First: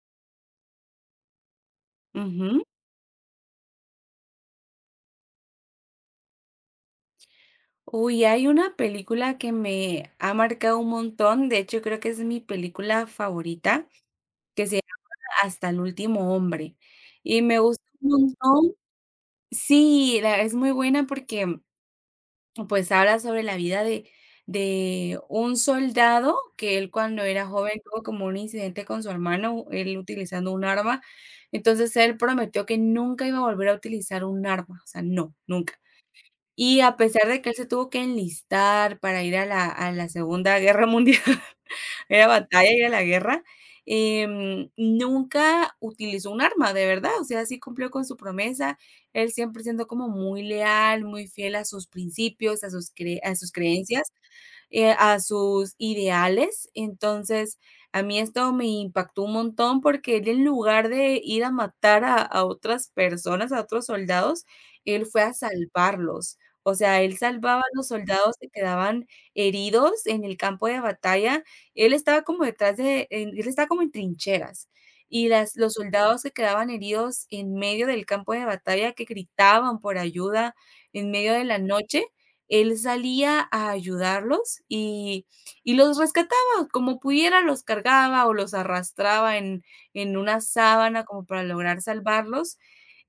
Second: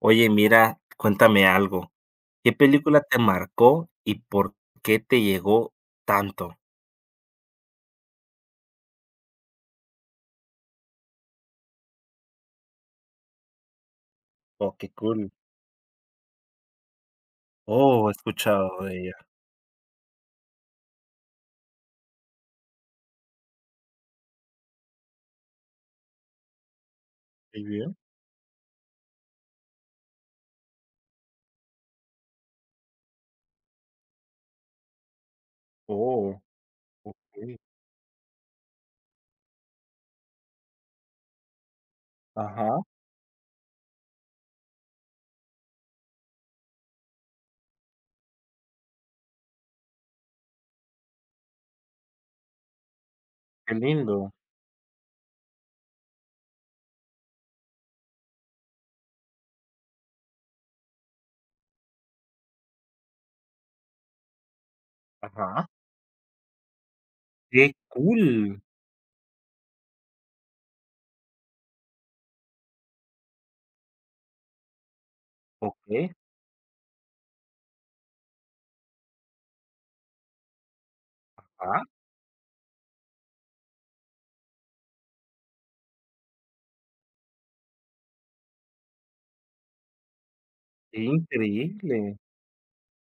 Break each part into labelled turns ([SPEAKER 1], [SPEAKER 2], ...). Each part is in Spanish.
[SPEAKER 1] Oye, mira, cuéntame algo. ¿Qué
[SPEAKER 2] Ujú.
[SPEAKER 1] película te marcó y por qué te llegó tanto?
[SPEAKER 2] Uy, hay una película que me ha marcado un montón, de hecho creo que es mi película favorita, que
[SPEAKER 1] Oh,
[SPEAKER 2] se
[SPEAKER 1] qué
[SPEAKER 2] llama
[SPEAKER 1] cool.
[SPEAKER 2] Hasta el último hombre. Y me gusta
[SPEAKER 1] Oh, he
[SPEAKER 2] un montón.
[SPEAKER 1] escuchado de ella.
[SPEAKER 2] Sí, es muy buena porque pues habla sobre la vida de un soldado que él cuando era
[SPEAKER 1] Muy
[SPEAKER 2] joven
[SPEAKER 1] bien.
[SPEAKER 2] tuvo como un incidente con su hermano, él utilizando un arma. Entonces él prometió que nunca iba a volver a utilizar un arma, o sea, no, nunca.
[SPEAKER 1] Oh,
[SPEAKER 2] Y a pesar
[SPEAKER 1] ok.
[SPEAKER 2] de que él se tuvo que enlistar para ir a la Segunda Guerra Mundial, era
[SPEAKER 1] Ajá,
[SPEAKER 2] batalla ir a la guerra, nunca utilizó un arma, de verdad, o sea, sí cumplió con su promesa. Él siempre siendo como muy leal, muy fiel a sus principios, a sus cre a sus
[SPEAKER 1] qué
[SPEAKER 2] creencias
[SPEAKER 1] lindo.
[SPEAKER 2] a sus ideales. Entonces, a mí esto me impactó un montón porque él en lugar de ir a matar a otras personas, a otros soldados, él fue a
[SPEAKER 1] Ajá.
[SPEAKER 2] salvarlos. O sea, él salvaba
[SPEAKER 1] Qué
[SPEAKER 2] a los soldados que
[SPEAKER 1] cool.
[SPEAKER 2] quedaban heridos en el campo de batalla. Él estaba como detrás él estaba como en trincheras. Los
[SPEAKER 1] Ok.
[SPEAKER 2] soldados que quedaban heridos en medio del campo de batalla, que gritaban por ayuda en medio de la
[SPEAKER 1] Ajá.
[SPEAKER 2] noche, él salía a ayudarlos y los rescataba, como pudiera los cargaba o los arrastraba en una
[SPEAKER 1] Qué
[SPEAKER 2] sábana como para lograr
[SPEAKER 1] increíble.
[SPEAKER 2] salvarlos,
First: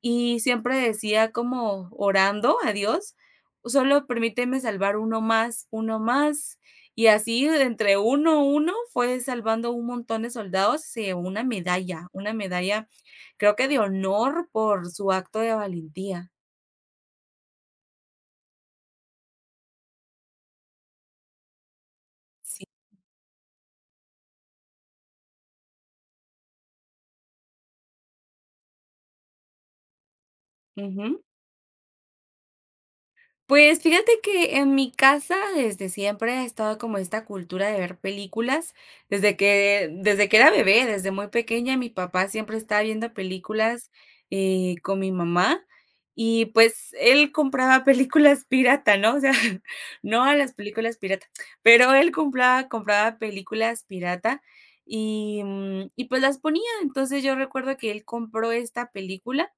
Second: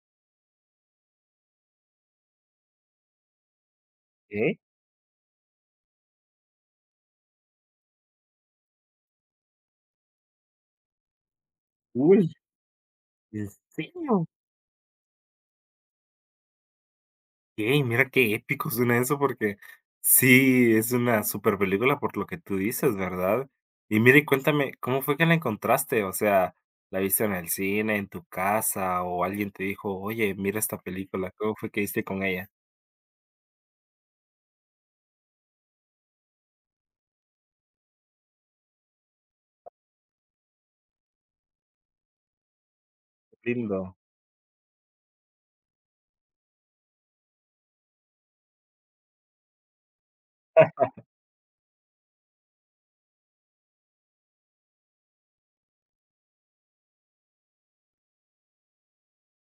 [SPEAKER 2] y siempre decía como orando a Dios: "Solo
[SPEAKER 1] Qué
[SPEAKER 2] permíteme salvar uno más", y así entre uno a uno fue salvando un montón de soldados, se llevó
[SPEAKER 1] cool.
[SPEAKER 2] una medalla,
[SPEAKER 1] ¿En
[SPEAKER 2] creo que de
[SPEAKER 1] serio?
[SPEAKER 2] honor por su acto de valentía.
[SPEAKER 1] Okey, mira qué épico suena eso, porque sí, es una super película por lo que tú
[SPEAKER 2] Sí.
[SPEAKER 1] dices, ¿verdad? Y mira, y cuéntame, ¿cómo fue que la encontraste? O sea, ¿la viste en el cine, en tu casa, o alguien te dijo: "Oye, mira esta
[SPEAKER 2] Ujú.
[SPEAKER 1] película"? ¿Cómo fue que diste con ella?
[SPEAKER 2] Pues fíjate que en mi casa desde siempre ha estado como esta cultura de ver películas. Desde que era bebé, desde muy pequeña, mi papá siempre estaba viendo
[SPEAKER 1] Qué
[SPEAKER 2] películas,
[SPEAKER 1] lindo,
[SPEAKER 2] con mi mamá y, pues, él compraba películas pirata, ¿no? O sea, no a las películas pirata, pero él compraba películas pirata y, y, pues, las ponía. Entonces, yo recuerdo que él compró esta película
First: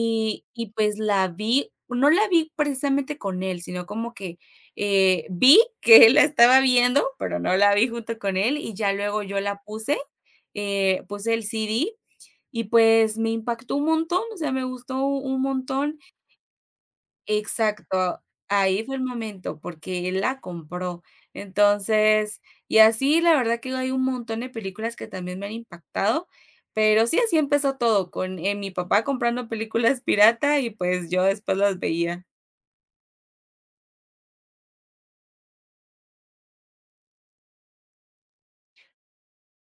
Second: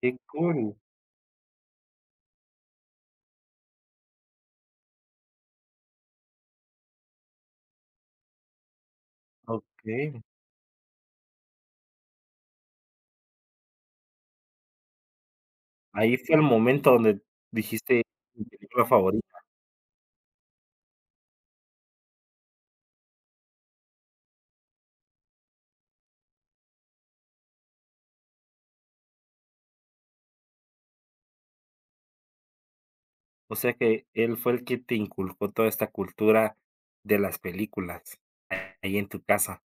[SPEAKER 1] qué cool.
[SPEAKER 2] pues la vi, no la vi precisamente con él, sino como que, vi que él la estaba viendo, pero no la vi junto con él, y ya luego yo la puse,
[SPEAKER 1] Okey.
[SPEAKER 2] puse el CD, y pues me impactó un montón, o sea, me gustó un montón.
[SPEAKER 1] Ahí fue el momento donde dijiste:
[SPEAKER 2] Exacto,
[SPEAKER 1] "Mi película
[SPEAKER 2] ahí fue el
[SPEAKER 1] favorita".
[SPEAKER 2] momento, porque él la compró. Entonces, y así la verdad que hay un montón de películas que también me han impactado, pero sí, así empezó todo, con, mi papá comprando películas pirata y pues yo después las veía.
[SPEAKER 1] O sea que él fue el que te inculcó toda esta cultura de las películas, ahí en tu casa.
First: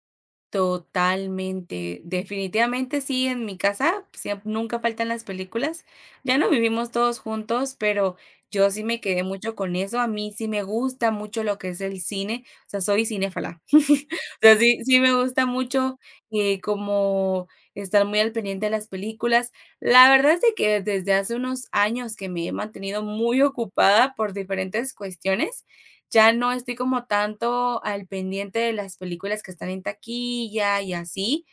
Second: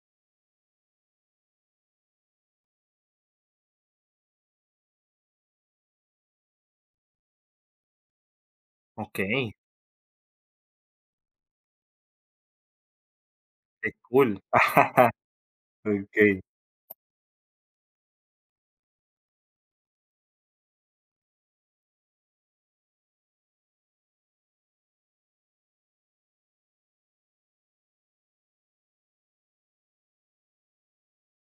[SPEAKER 2] Totalmente, definitivamente sí, en mi casa siem nunca faltan las películas. Ya no vivimos todos juntos, pero yo sí me quedé
[SPEAKER 1] Okey,
[SPEAKER 2] mucho con eso. A mí sí me gusta mucho lo que es el cine, o sea, soy cinéfala.
[SPEAKER 1] qué cool.
[SPEAKER 2] O sea, sí me gusta mucho,
[SPEAKER 1] Okey,
[SPEAKER 2] como estar muy al pendiente de las películas. La verdad es de que desde hace unos años que me he mantenido muy ocupada por diferentes cuestiones, ya no estoy como tanto al pendiente de las películas que están en taquilla y así,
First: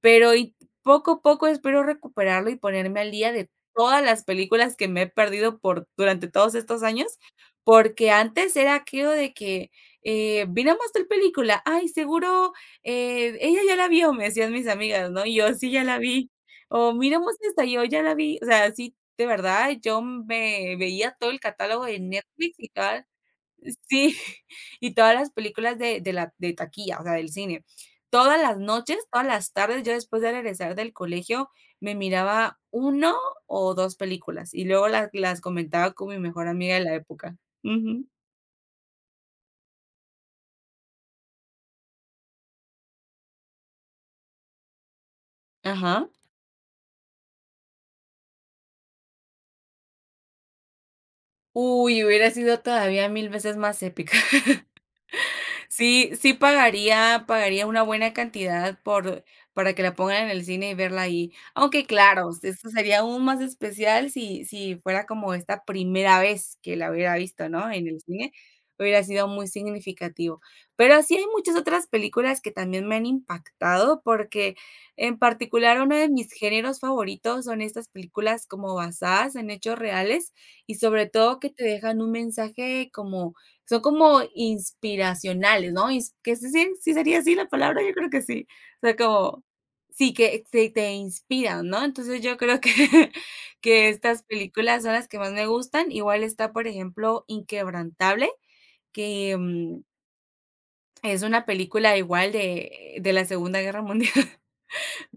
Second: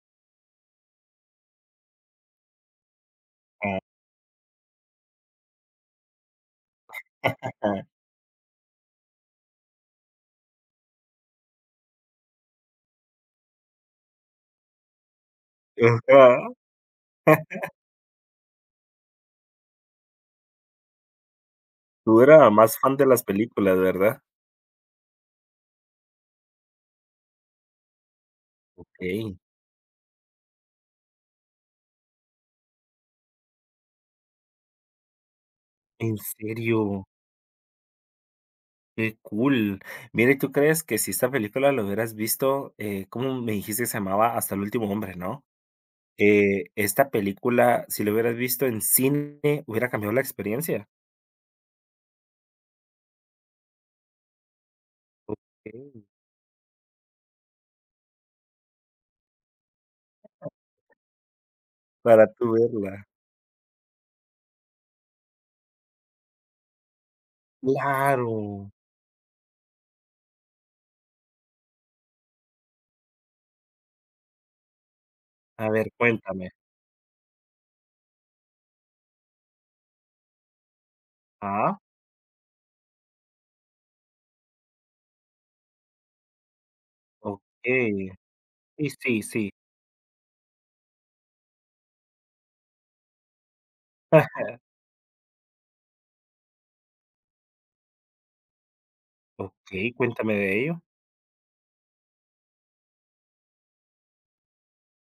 [SPEAKER 2] pero poco a poco espero recuperarlo y ponerme al día de
[SPEAKER 1] ah,
[SPEAKER 2] todas las películas que me he perdido por durante todos estos años, porque antes era aquello de que, vi nada más tal película, ay, seguro, ella ya la vio, me decían mis amigas, ¿no? Y yo, sí, ya la vi.
[SPEAKER 1] ajá,
[SPEAKER 2] O miramos esta, yo ya la vi. O sea, sí, de verdad, yo me veía todo el catálogo de
[SPEAKER 1] tú era
[SPEAKER 2] Netflix y
[SPEAKER 1] más fan de
[SPEAKER 2] todas.
[SPEAKER 1] las películas,
[SPEAKER 2] Sí,
[SPEAKER 1] ¿verdad?
[SPEAKER 2] y todas las películas de taquilla, o sea, del cine. Todas las noches, todas
[SPEAKER 1] Okey,
[SPEAKER 2] las tardes, yo después de regresar del colegio, me miraba uno o 2 películas, y luego las comentaba con
[SPEAKER 1] ¿en
[SPEAKER 2] mi mejor amiga de la
[SPEAKER 1] serio?
[SPEAKER 2] época. Ujú.
[SPEAKER 1] Qué cool. Mira, ¿y tú crees que si esta película la hubieras visto, cómo me dijiste que se llamaba Hasta el último hombre, ¿no?
[SPEAKER 2] Ajá.
[SPEAKER 1] Esta película, si la hubieras visto en cine, hubiera cambiado la experiencia.
[SPEAKER 2] Uy, hubiera sido todavía 1000 veces más épica.
[SPEAKER 1] Okey,
[SPEAKER 2] Sí, sí pagaría una buena cantidad por para que la pongan en el cine y verla ahí. Aunque
[SPEAKER 1] para
[SPEAKER 2] claro,
[SPEAKER 1] tú
[SPEAKER 2] esto sería
[SPEAKER 1] verla.
[SPEAKER 2] aún más especial si fuera como esta primera vez que la hubiera visto, ¿no?, en el cine,
[SPEAKER 1] Claro.
[SPEAKER 2] hubiera sido muy significativo. Pero así hay muchas otras películas que también me han impactado, porque en
[SPEAKER 1] A
[SPEAKER 2] particular
[SPEAKER 1] ver,
[SPEAKER 2] uno de mis
[SPEAKER 1] cuéntame.
[SPEAKER 2] géneros favoritos son estas películas como basadas en hechos reales y sobre todo que te
[SPEAKER 1] Ah,
[SPEAKER 2] dejan un mensaje como son como inspiracionales, ¿no? Ins Que sí, sí sería así la palabra, yo
[SPEAKER 1] okey.
[SPEAKER 2] creo que sí. O
[SPEAKER 1] Sí,
[SPEAKER 2] sea,
[SPEAKER 1] sí,
[SPEAKER 2] como
[SPEAKER 1] sí.
[SPEAKER 2] sí, que te inspiran, ¿no? Entonces, yo creo que que estas películas son las que más me gustan. Igual está, por ejemplo, Inquebrantable, que,
[SPEAKER 1] Okey, cuéntame de ello.
[SPEAKER 2] es una película igual de la Segunda Guerra Mundial.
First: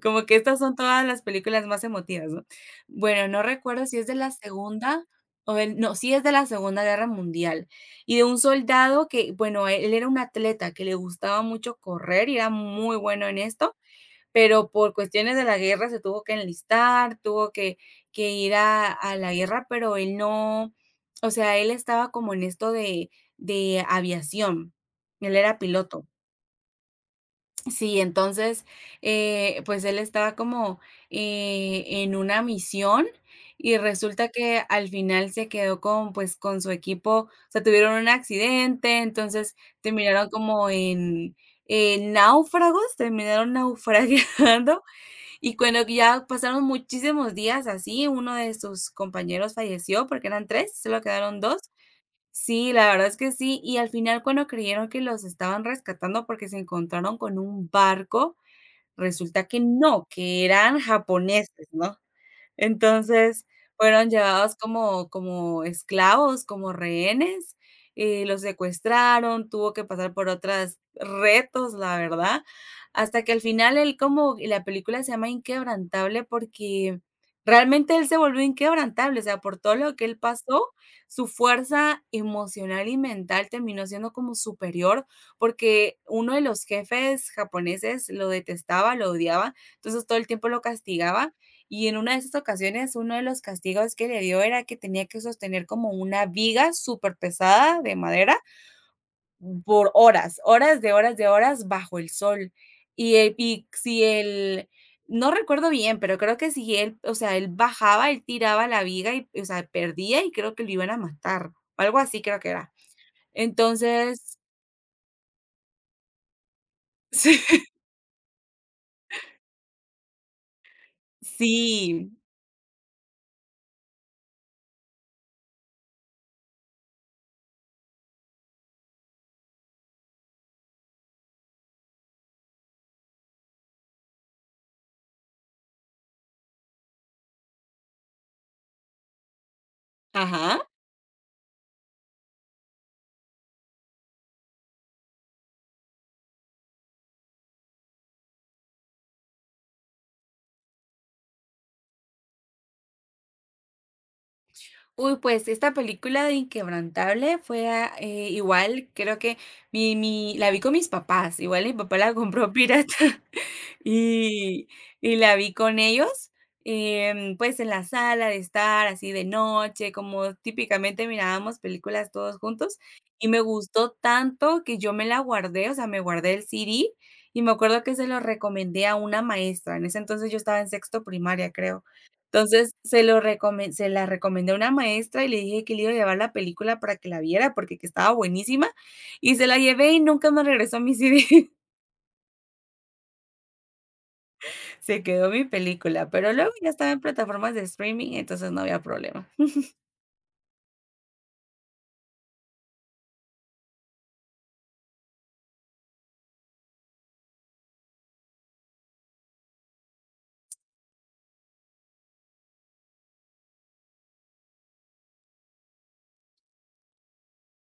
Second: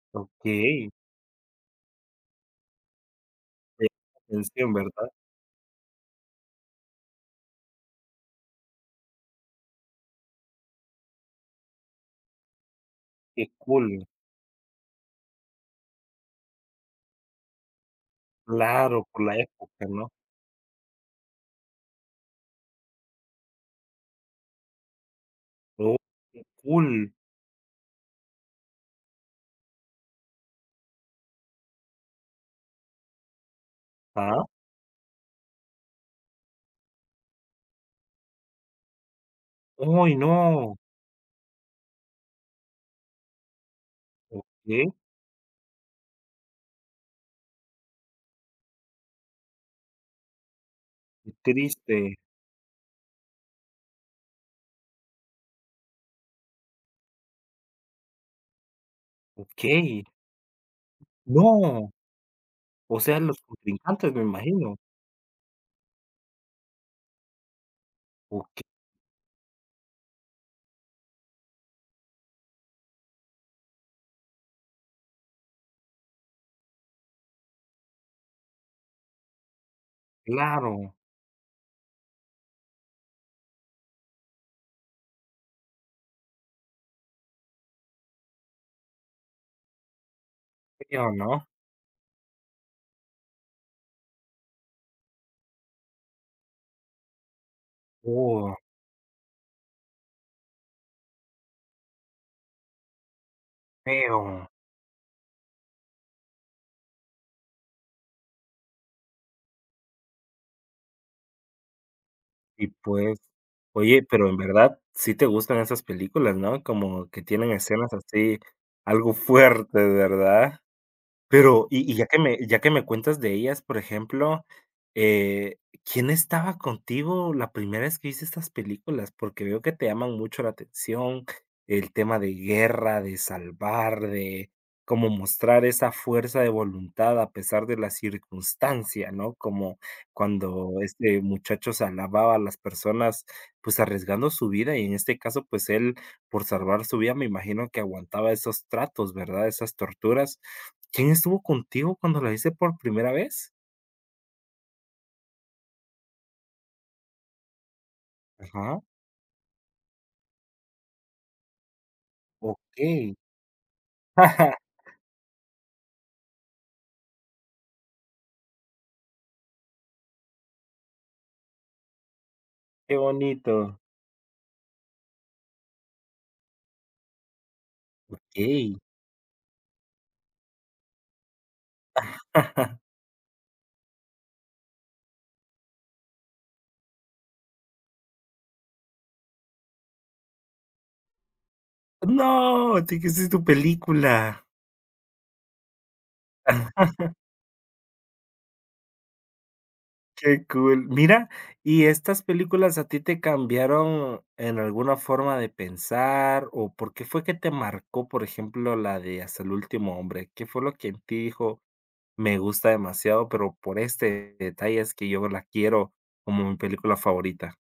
[SPEAKER 2] Como que estas son
[SPEAKER 1] Okey.
[SPEAKER 2] todas las películas más emotivas, ¿no? Bueno, no recuerdo
[SPEAKER 1] De
[SPEAKER 2] si es de la
[SPEAKER 1] atención,
[SPEAKER 2] Segunda
[SPEAKER 1] ¿verdad?
[SPEAKER 2] o del no, sí es de la Segunda Guerra Mundial, y de un soldado que, bueno, él era un atleta que le gustaba mucho correr y era muy bueno en
[SPEAKER 1] Qué
[SPEAKER 2] esto,
[SPEAKER 1] cool.
[SPEAKER 2] pero por cuestiones de la guerra se tuvo que enlistar, tuvo que ir a
[SPEAKER 1] Claro, por
[SPEAKER 2] la
[SPEAKER 1] la
[SPEAKER 2] guerra,
[SPEAKER 1] época,
[SPEAKER 2] pero
[SPEAKER 1] ¿no?
[SPEAKER 2] él no, o sea, él estaba como en esto de aviación, él era
[SPEAKER 1] Oh,
[SPEAKER 2] piloto.
[SPEAKER 1] qué cool.
[SPEAKER 2] Sí, entonces, pues él estaba como, en una misión y resulta
[SPEAKER 1] Ah,
[SPEAKER 2] que al final se quedó con, pues, con su equipo, o sea, tuvieron un accidente, entonces
[SPEAKER 1] ¡ay,
[SPEAKER 2] terminaron como
[SPEAKER 1] no!
[SPEAKER 2] en náufragos, terminaron naufragando
[SPEAKER 1] Okey,
[SPEAKER 2] y cuando ya pasaron muchísimos días así, uno de sus compañeros falleció porque eran 3, solo
[SPEAKER 1] qué
[SPEAKER 2] quedaron 2.
[SPEAKER 1] triste.
[SPEAKER 2] Sí, la verdad es que sí, y al final cuando creyeron que los estaban rescatando porque se encontraron con un barco, resulta que
[SPEAKER 1] Okey.
[SPEAKER 2] no, que eran japoneses,
[SPEAKER 1] No,
[SPEAKER 2] ¿no?
[SPEAKER 1] o sea, los
[SPEAKER 2] Entonces, fueron
[SPEAKER 1] contrincantes, me
[SPEAKER 2] llevados
[SPEAKER 1] imagino.
[SPEAKER 2] como esclavos, como rehenes, y los
[SPEAKER 1] Okey,
[SPEAKER 2] secuestraron, tuvo que pasar por otros retos, la verdad, hasta que al final él como y la película se llama Inquebrantable porque realmente él se volvió inquebrantable, o sea, por todo lo que él pasó,
[SPEAKER 1] claro.
[SPEAKER 2] su fuerza emocional y mental terminó siendo como superior, porque uno de los jefes japoneses lo detestaba, lo odiaba, entonces todo el tiempo lo
[SPEAKER 1] Feo,
[SPEAKER 2] castigaba
[SPEAKER 1] ¿no?
[SPEAKER 2] y en una de esas ocasiones, uno de los castigos que le dio era que tenía que sostener como una viga súper pesada de madera
[SPEAKER 1] Oh,
[SPEAKER 2] por horas, horas de horas bajo el sol. Y si
[SPEAKER 1] feo.
[SPEAKER 2] él, no recuerdo bien, pero creo que si él, o sea, él bajaba, él tiraba la viga y, o sea, perdía y creo que lo iban a matar, algo así creo que
[SPEAKER 1] Y
[SPEAKER 2] era.
[SPEAKER 1] pues, oye, pero en
[SPEAKER 2] Entonces,
[SPEAKER 1] verdad sí te gustan esas películas, ¿no? Como que tienen
[SPEAKER 2] sí,
[SPEAKER 1] escenas así, algo fuerte, ¿verdad? Pero, y ya
[SPEAKER 2] sí,
[SPEAKER 1] que me ya que me cuentas de ellas, por ejemplo, eh, ¿quién estaba contigo la primera vez que viste estas películas? Porque veo que te llaman mucho la atención, el tema de guerra, de salvar, de cómo mostrar esa fuerza de voluntad a pesar de la circunstancia, ¿no? Como
[SPEAKER 2] ajá.
[SPEAKER 1] cuando este muchacho se alababa a las personas, pues, arriesgando su vida, y en este caso, pues, él por salvar su vida, me imagino que aguantaba esos tratos, ¿verdad? Esas torturas. ¿Quién estuvo contigo cuando la viste por primera vez?
[SPEAKER 2] Uy, pues esta película de Inquebrantable fue,
[SPEAKER 1] Ajá,
[SPEAKER 2] igual creo que mi la vi con mis papás, igual mi papá la compró pirata
[SPEAKER 1] okey.
[SPEAKER 2] y la vi con ellos, pues en la sala de estar así de noche, como típicamente mirábamos películas todos juntos,
[SPEAKER 1] Qué
[SPEAKER 2] y me
[SPEAKER 1] bonito.
[SPEAKER 2] gustó tanto que yo me la guardé, o sea, me guardé el CD y me acuerdo que se lo
[SPEAKER 1] Okey.
[SPEAKER 2] recomendé a una maestra, en ese entonces yo estaba en sexto primaria, creo. Entonces, se la recomendé a una maestra y le dije que le iba a llevar la película para que la viera, porque que estaba buenísima, y se la llevé y nunca me regresó mi CD.
[SPEAKER 1] No, te quedaste es tu película.
[SPEAKER 2] Se quedó mi película, pero luego ya estaba en plataformas de streaming, entonces no había problema.
[SPEAKER 1] Qué cool. Mira, ¿y estas películas a ti te cambiaron en alguna forma de pensar, o por qué fue que te marcó, por ejemplo, la de Hasta el último hombre? ¿Qué fue lo que en ti dijo: "Me gusta demasiado, pero por este detalle es que yo la quiero como mi película favorita"?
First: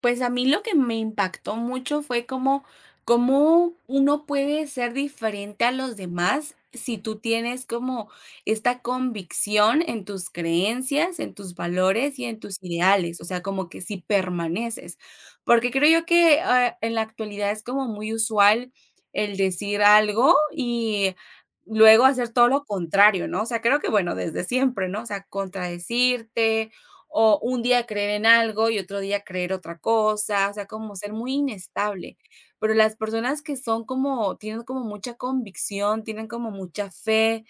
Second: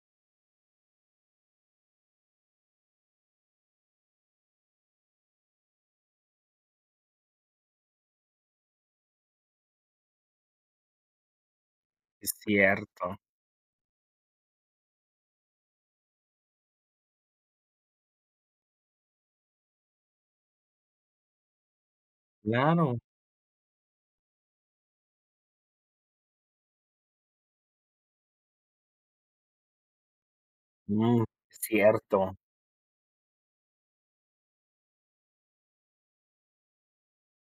[SPEAKER 2] Pues a mí lo que me impactó mucho fue cómo uno puede ser diferente a los demás si tú tienes como esta convicción en tus creencias, en tus valores y
[SPEAKER 1] Es
[SPEAKER 2] en tus
[SPEAKER 1] cierto.
[SPEAKER 2] ideales, o sea, como que si permaneces. Porque creo yo que, en la actualidad es como muy usual el decir algo y luego hacer todo lo
[SPEAKER 1] Claro.
[SPEAKER 2] contrario, ¿no? O sea, creo que, bueno, desde siempre, ¿no? O sea, contradecirte, o un día creer en algo y otro día creer otra cosa, o sea, como ser
[SPEAKER 1] Mm,
[SPEAKER 2] muy inestable.
[SPEAKER 1] cierto.
[SPEAKER 2] Pero las personas que son como, tienen como mucha convicción, tienen como mucha fe,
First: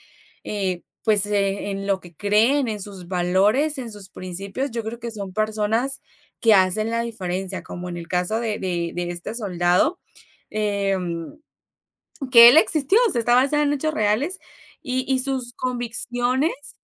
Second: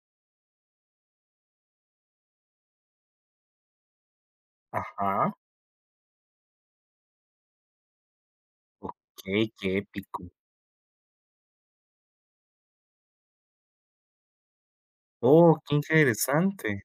[SPEAKER 2] en lo que creen, en sus valores, en sus principios, yo creo que son
[SPEAKER 1] Ajá.
[SPEAKER 2] personas que hacen la diferencia, como en el caso de, de este
[SPEAKER 1] Okey, qué
[SPEAKER 2] soldado,
[SPEAKER 1] épico.
[SPEAKER 2] em, que él existió, se está basado en hechos reales y sus
[SPEAKER 1] Oh, qué
[SPEAKER 2] convicciones
[SPEAKER 1] interesante.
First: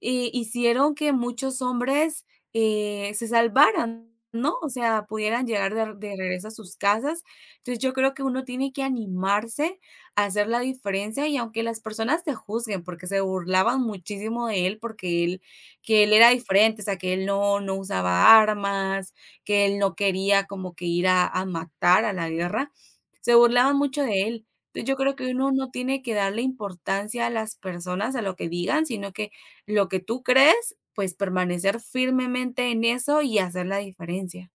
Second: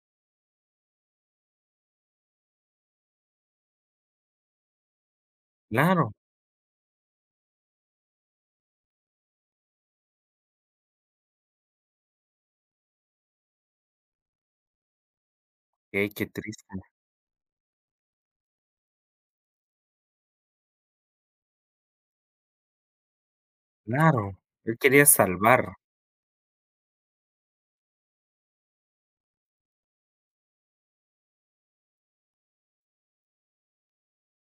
[SPEAKER 2] hicieron que muchos hombres, se salvaran, ¿no? O sea, pudieran llegar
[SPEAKER 1] Claro.
[SPEAKER 2] de regreso a sus casas. Entonces, yo creo que uno tiene que animarse a hacer la diferencia, y aunque las personas te juzguen, porque se burlaban muchísimo de él, porque él que
[SPEAKER 1] Okey,
[SPEAKER 2] él
[SPEAKER 1] qué
[SPEAKER 2] era
[SPEAKER 1] triste.
[SPEAKER 2] diferente, o sea, que él no usaba armas, que él no quería como que ir a matar a la guerra. Se burlaban mucho de
[SPEAKER 1] Claro,
[SPEAKER 2] él.
[SPEAKER 1] él
[SPEAKER 2] Entonces, yo
[SPEAKER 1] quería
[SPEAKER 2] creo que uno no
[SPEAKER 1] salvar.
[SPEAKER 2] tiene que darle importancia a las personas, a lo que digan, sino que lo que tú crees, pues, permanecer firmemente en eso y hacer la diferencia.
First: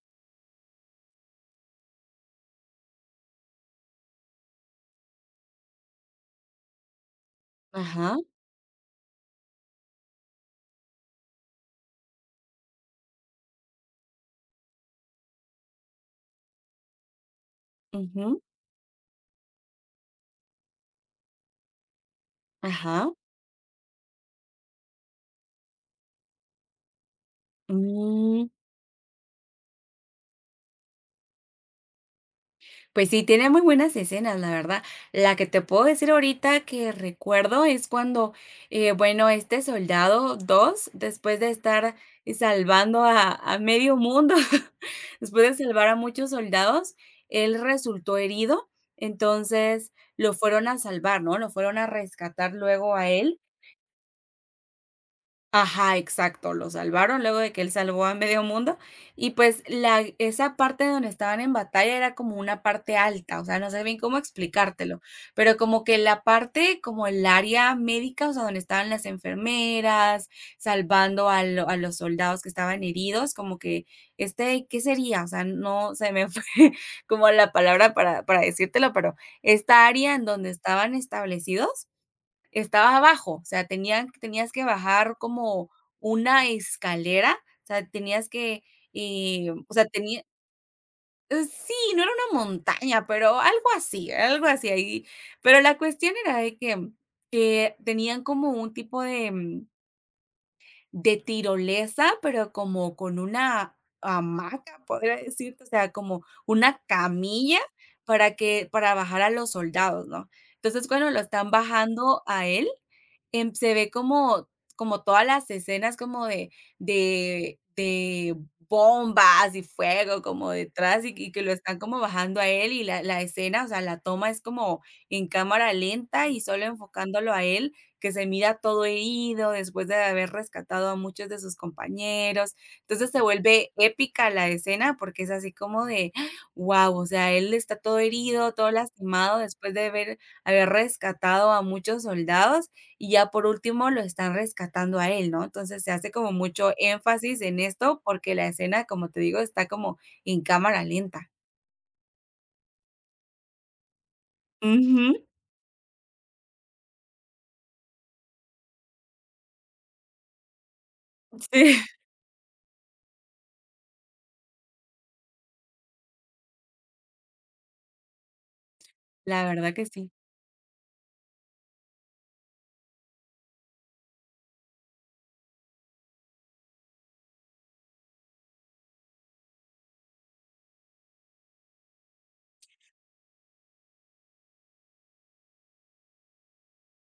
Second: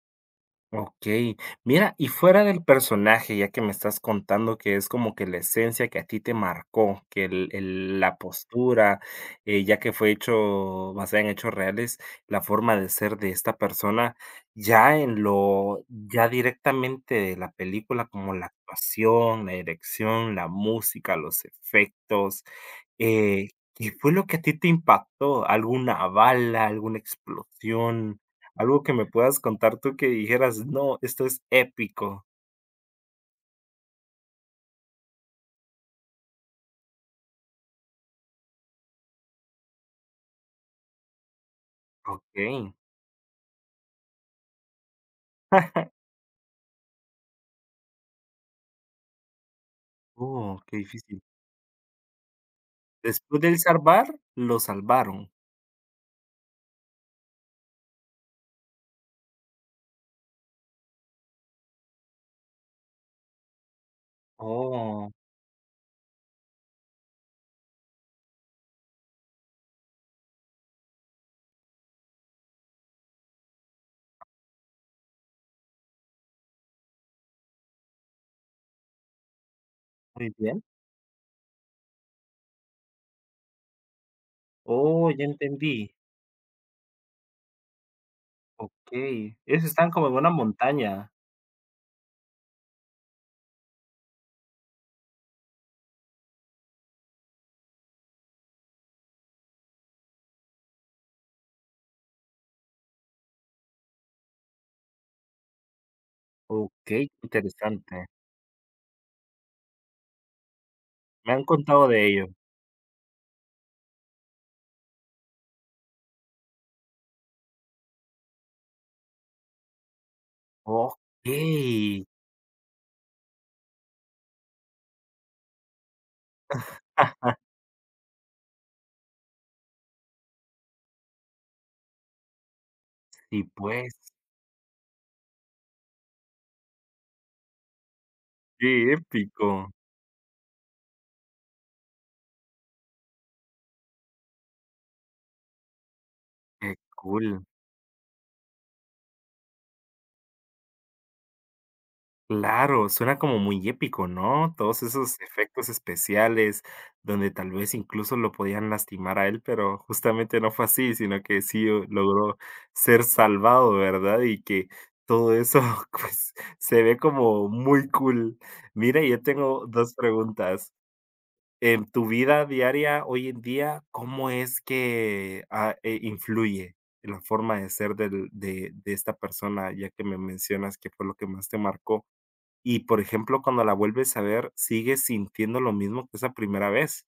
[SPEAKER 1] Okey. Mira, y fuera del personaje, ya que me estás contando que es como que la esencia que a ti te marcó, que el
[SPEAKER 2] Ajá,
[SPEAKER 1] la postura, ya que fue hecho basada en hechos reales, la forma de ser de esta persona, ya en lo ya directamente de la película, como
[SPEAKER 2] ujú,
[SPEAKER 1] la actuación, la dirección, la música, los efectos,
[SPEAKER 2] ajá.
[SPEAKER 1] eh, ¿qué fue lo que a ti te impactó? ¿Alguna bala, alguna explosión,
[SPEAKER 2] Mm,
[SPEAKER 1] algo que me puedas contar tú que dijeras: "No, esto es épico"?
[SPEAKER 2] pues sí, tiene muy buenas escenas, la verdad. La que te puedo decir ahorita que recuerdo es cuando, bueno, este soldado 2, después de estar
[SPEAKER 1] Okey.
[SPEAKER 2] salvando a medio mundo, después de salvar a muchos soldados, él resultó herido, entonces lo
[SPEAKER 1] Oh,
[SPEAKER 2] fueron
[SPEAKER 1] qué
[SPEAKER 2] a
[SPEAKER 1] difícil.
[SPEAKER 2] salvar, ¿no? Lo fueron a rescatar luego a él.
[SPEAKER 1] Después del salvar, lo salvaron.
[SPEAKER 2] Ajá, exacto, lo salvaron luego de que él salvó a medio mundo y, pues, la esa parte donde estaban en batalla era como una parte alta, o sea, no sé bien cómo explicártelo,
[SPEAKER 1] Oh,
[SPEAKER 2] pero como que la parte, como el área médica, o sea, donde estaban las enfermeras, salvando a lo a los soldados que estaban heridos, como que, este, ¿qué sería? O sea, no se me fue como la palabra para decírtelo, pero esta área en
[SPEAKER 1] muy
[SPEAKER 2] donde
[SPEAKER 1] bien.
[SPEAKER 2] estaban establecidos. Estabas abajo, o sea, tenían tenías que
[SPEAKER 1] Oh,
[SPEAKER 2] bajar
[SPEAKER 1] ya
[SPEAKER 2] como
[SPEAKER 1] entendí.
[SPEAKER 2] una escalera, o sea, tenías que,
[SPEAKER 1] Okey. Ellos
[SPEAKER 2] o sea,
[SPEAKER 1] están como en
[SPEAKER 2] tenía
[SPEAKER 1] una montaña.
[SPEAKER 2] sí, no era una montaña, pero algo así ahí. Pero la cuestión era de que tenían como un tipo de, de tirolesa, pero como con una hamaca, podría decirte, o sea, como
[SPEAKER 1] Okey,
[SPEAKER 2] una
[SPEAKER 1] qué
[SPEAKER 2] camilla
[SPEAKER 1] interesante.
[SPEAKER 2] para bajar a los soldados, ¿no? Entonces, cuando lo
[SPEAKER 1] Me han
[SPEAKER 2] están
[SPEAKER 1] contado de
[SPEAKER 2] bajando
[SPEAKER 1] ello.
[SPEAKER 2] a él, se ve como como todas las escenas como de bombas y fuego como detrás y que lo están como
[SPEAKER 1] Okey.
[SPEAKER 2] bajando a él y la escena, o sea, la toma es como en cámara lenta y solo enfocándolo a él, que se mira todo herido después de haber rescatado a muchos de sus compañeros. Entonces se
[SPEAKER 1] Así
[SPEAKER 2] vuelve
[SPEAKER 1] pues.
[SPEAKER 2] épica la escena porque es así como de, wow, o sea, él está todo herido, todo
[SPEAKER 1] Qué
[SPEAKER 2] lastimado
[SPEAKER 1] épico.
[SPEAKER 2] después de haber rescatado a muchos soldados y ya por último lo están rescatando a él, ¿no? Entonces se hace como mucho
[SPEAKER 1] Qué
[SPEAKER 2] énfasis
[SPEAKER 1] cool.
[SPEAKER 2] en esto porque la escena, como te digo, está como en cámara lenta.
[SPEAKER 1] Claro, suena como muy épico, ¿no? Todos
[SPEAKER 2] Ujú,
[SPEAKER 1] esos efectos especiales, donde tal vez incluso lo podían lastimar a él, pero justamente no fue así, sino que sí
[SPEAKER 2] sí.
[SPEAKER 1] o logró ser salvado, ¿verdad? Y que todo eso, pues, se ve como muy cool. Mira, yo
[SPEAKER 2] La
[SPEAKER 1] tengo
[SPEAKER 2] verdad que
[SPEAKER 1] 2
[SPEAKER 2] sí.
[SPEAKER 1] preguntas. En tu vida diaria hoy en día, ¿cómo es que, influye la forma de ser del de esta persona? Ya que me mencionas que fue lo que más te marcó. Y, por ejemplo, cuando la vuelves a ver, ¿sigues sintiendo lo mismo que esa primera vez?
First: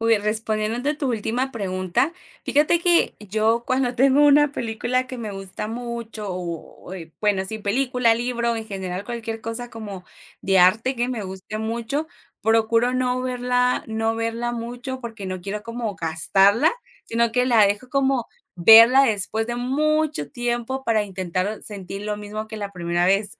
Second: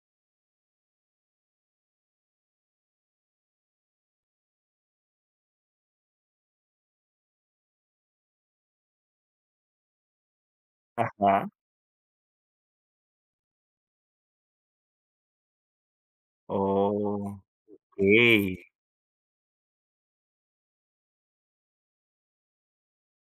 [SPEAKER 2] Uy, respondiendo a tu última pregunta, fíjate que yo cuando tengo una película que me gusta mucho, sí, película, libro, en general cualquier cosa como de arte que me
[SPEAKER 1] Ajá.
[SPEAKER 2] guste mucho, procuro no verla, no verla mucho porque no quiero como gastarla, sino
[SPEAKER 1] Okey,
[SPEAKER 2] que la dejo como verla después de mucho tiempo para intentar sentir lo mismo que la primera vez.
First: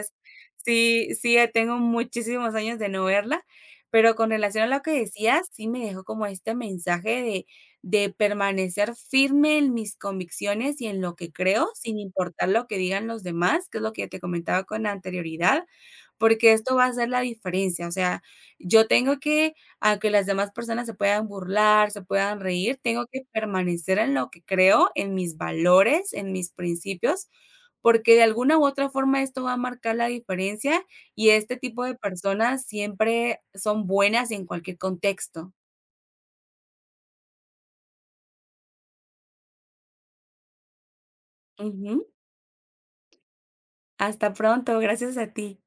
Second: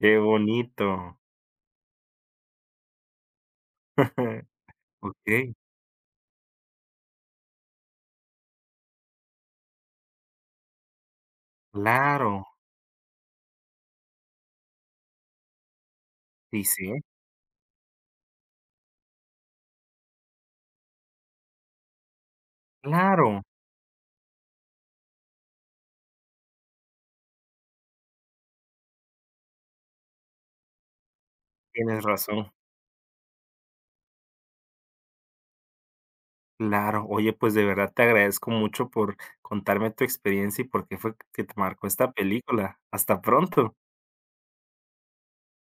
[SPEAKER 1] qué bonito.
[SPEAKER 2] sí, sí, tengo muchísimos años de no verla, pero con relación a lo que decías,
[SPEAKER 1] Okey,
[SPEAKER 2] sí me dejó como este mensaje de permanecer firme en mis convicciones y en lo que creo, sin
[SPEAKER 1] claro.
[SPEAKER 2] importar lo que digan los demás, que es lo que te comentaba con anterioridad, porque
[SPEAKER 1] Sí
[SPEAKER 2] esto va a
[SPEAKER 1] sí,
[SPEAKER 2] hacer la diferencia. O sea, yo tengo que, aunque las demás personas se puedan burlar, se puedan reír, tengo que
[SPEAKER 1] claro,
[SPEAKER 2] permanecer en lo que creo, en mis valores, en mis principios, porque de alguna u otra forma esto va a marcar la diferencia y este tipo de
[SPEAKER 1] tienes razón.
[SPEAKER 2] personas siempre son buenas en cualquier contexto.
[SPEAKER 1] Claro. Oye, pues, de verdad te agradezco mucho por contarme tu experiencia y por qué fue que te marcó
[SPEAKER 2] Ujú.
[SPEAKER 1] esta película. Hasta pronto.
[SPEAKER 2] Hasta pronto, gracias a ti.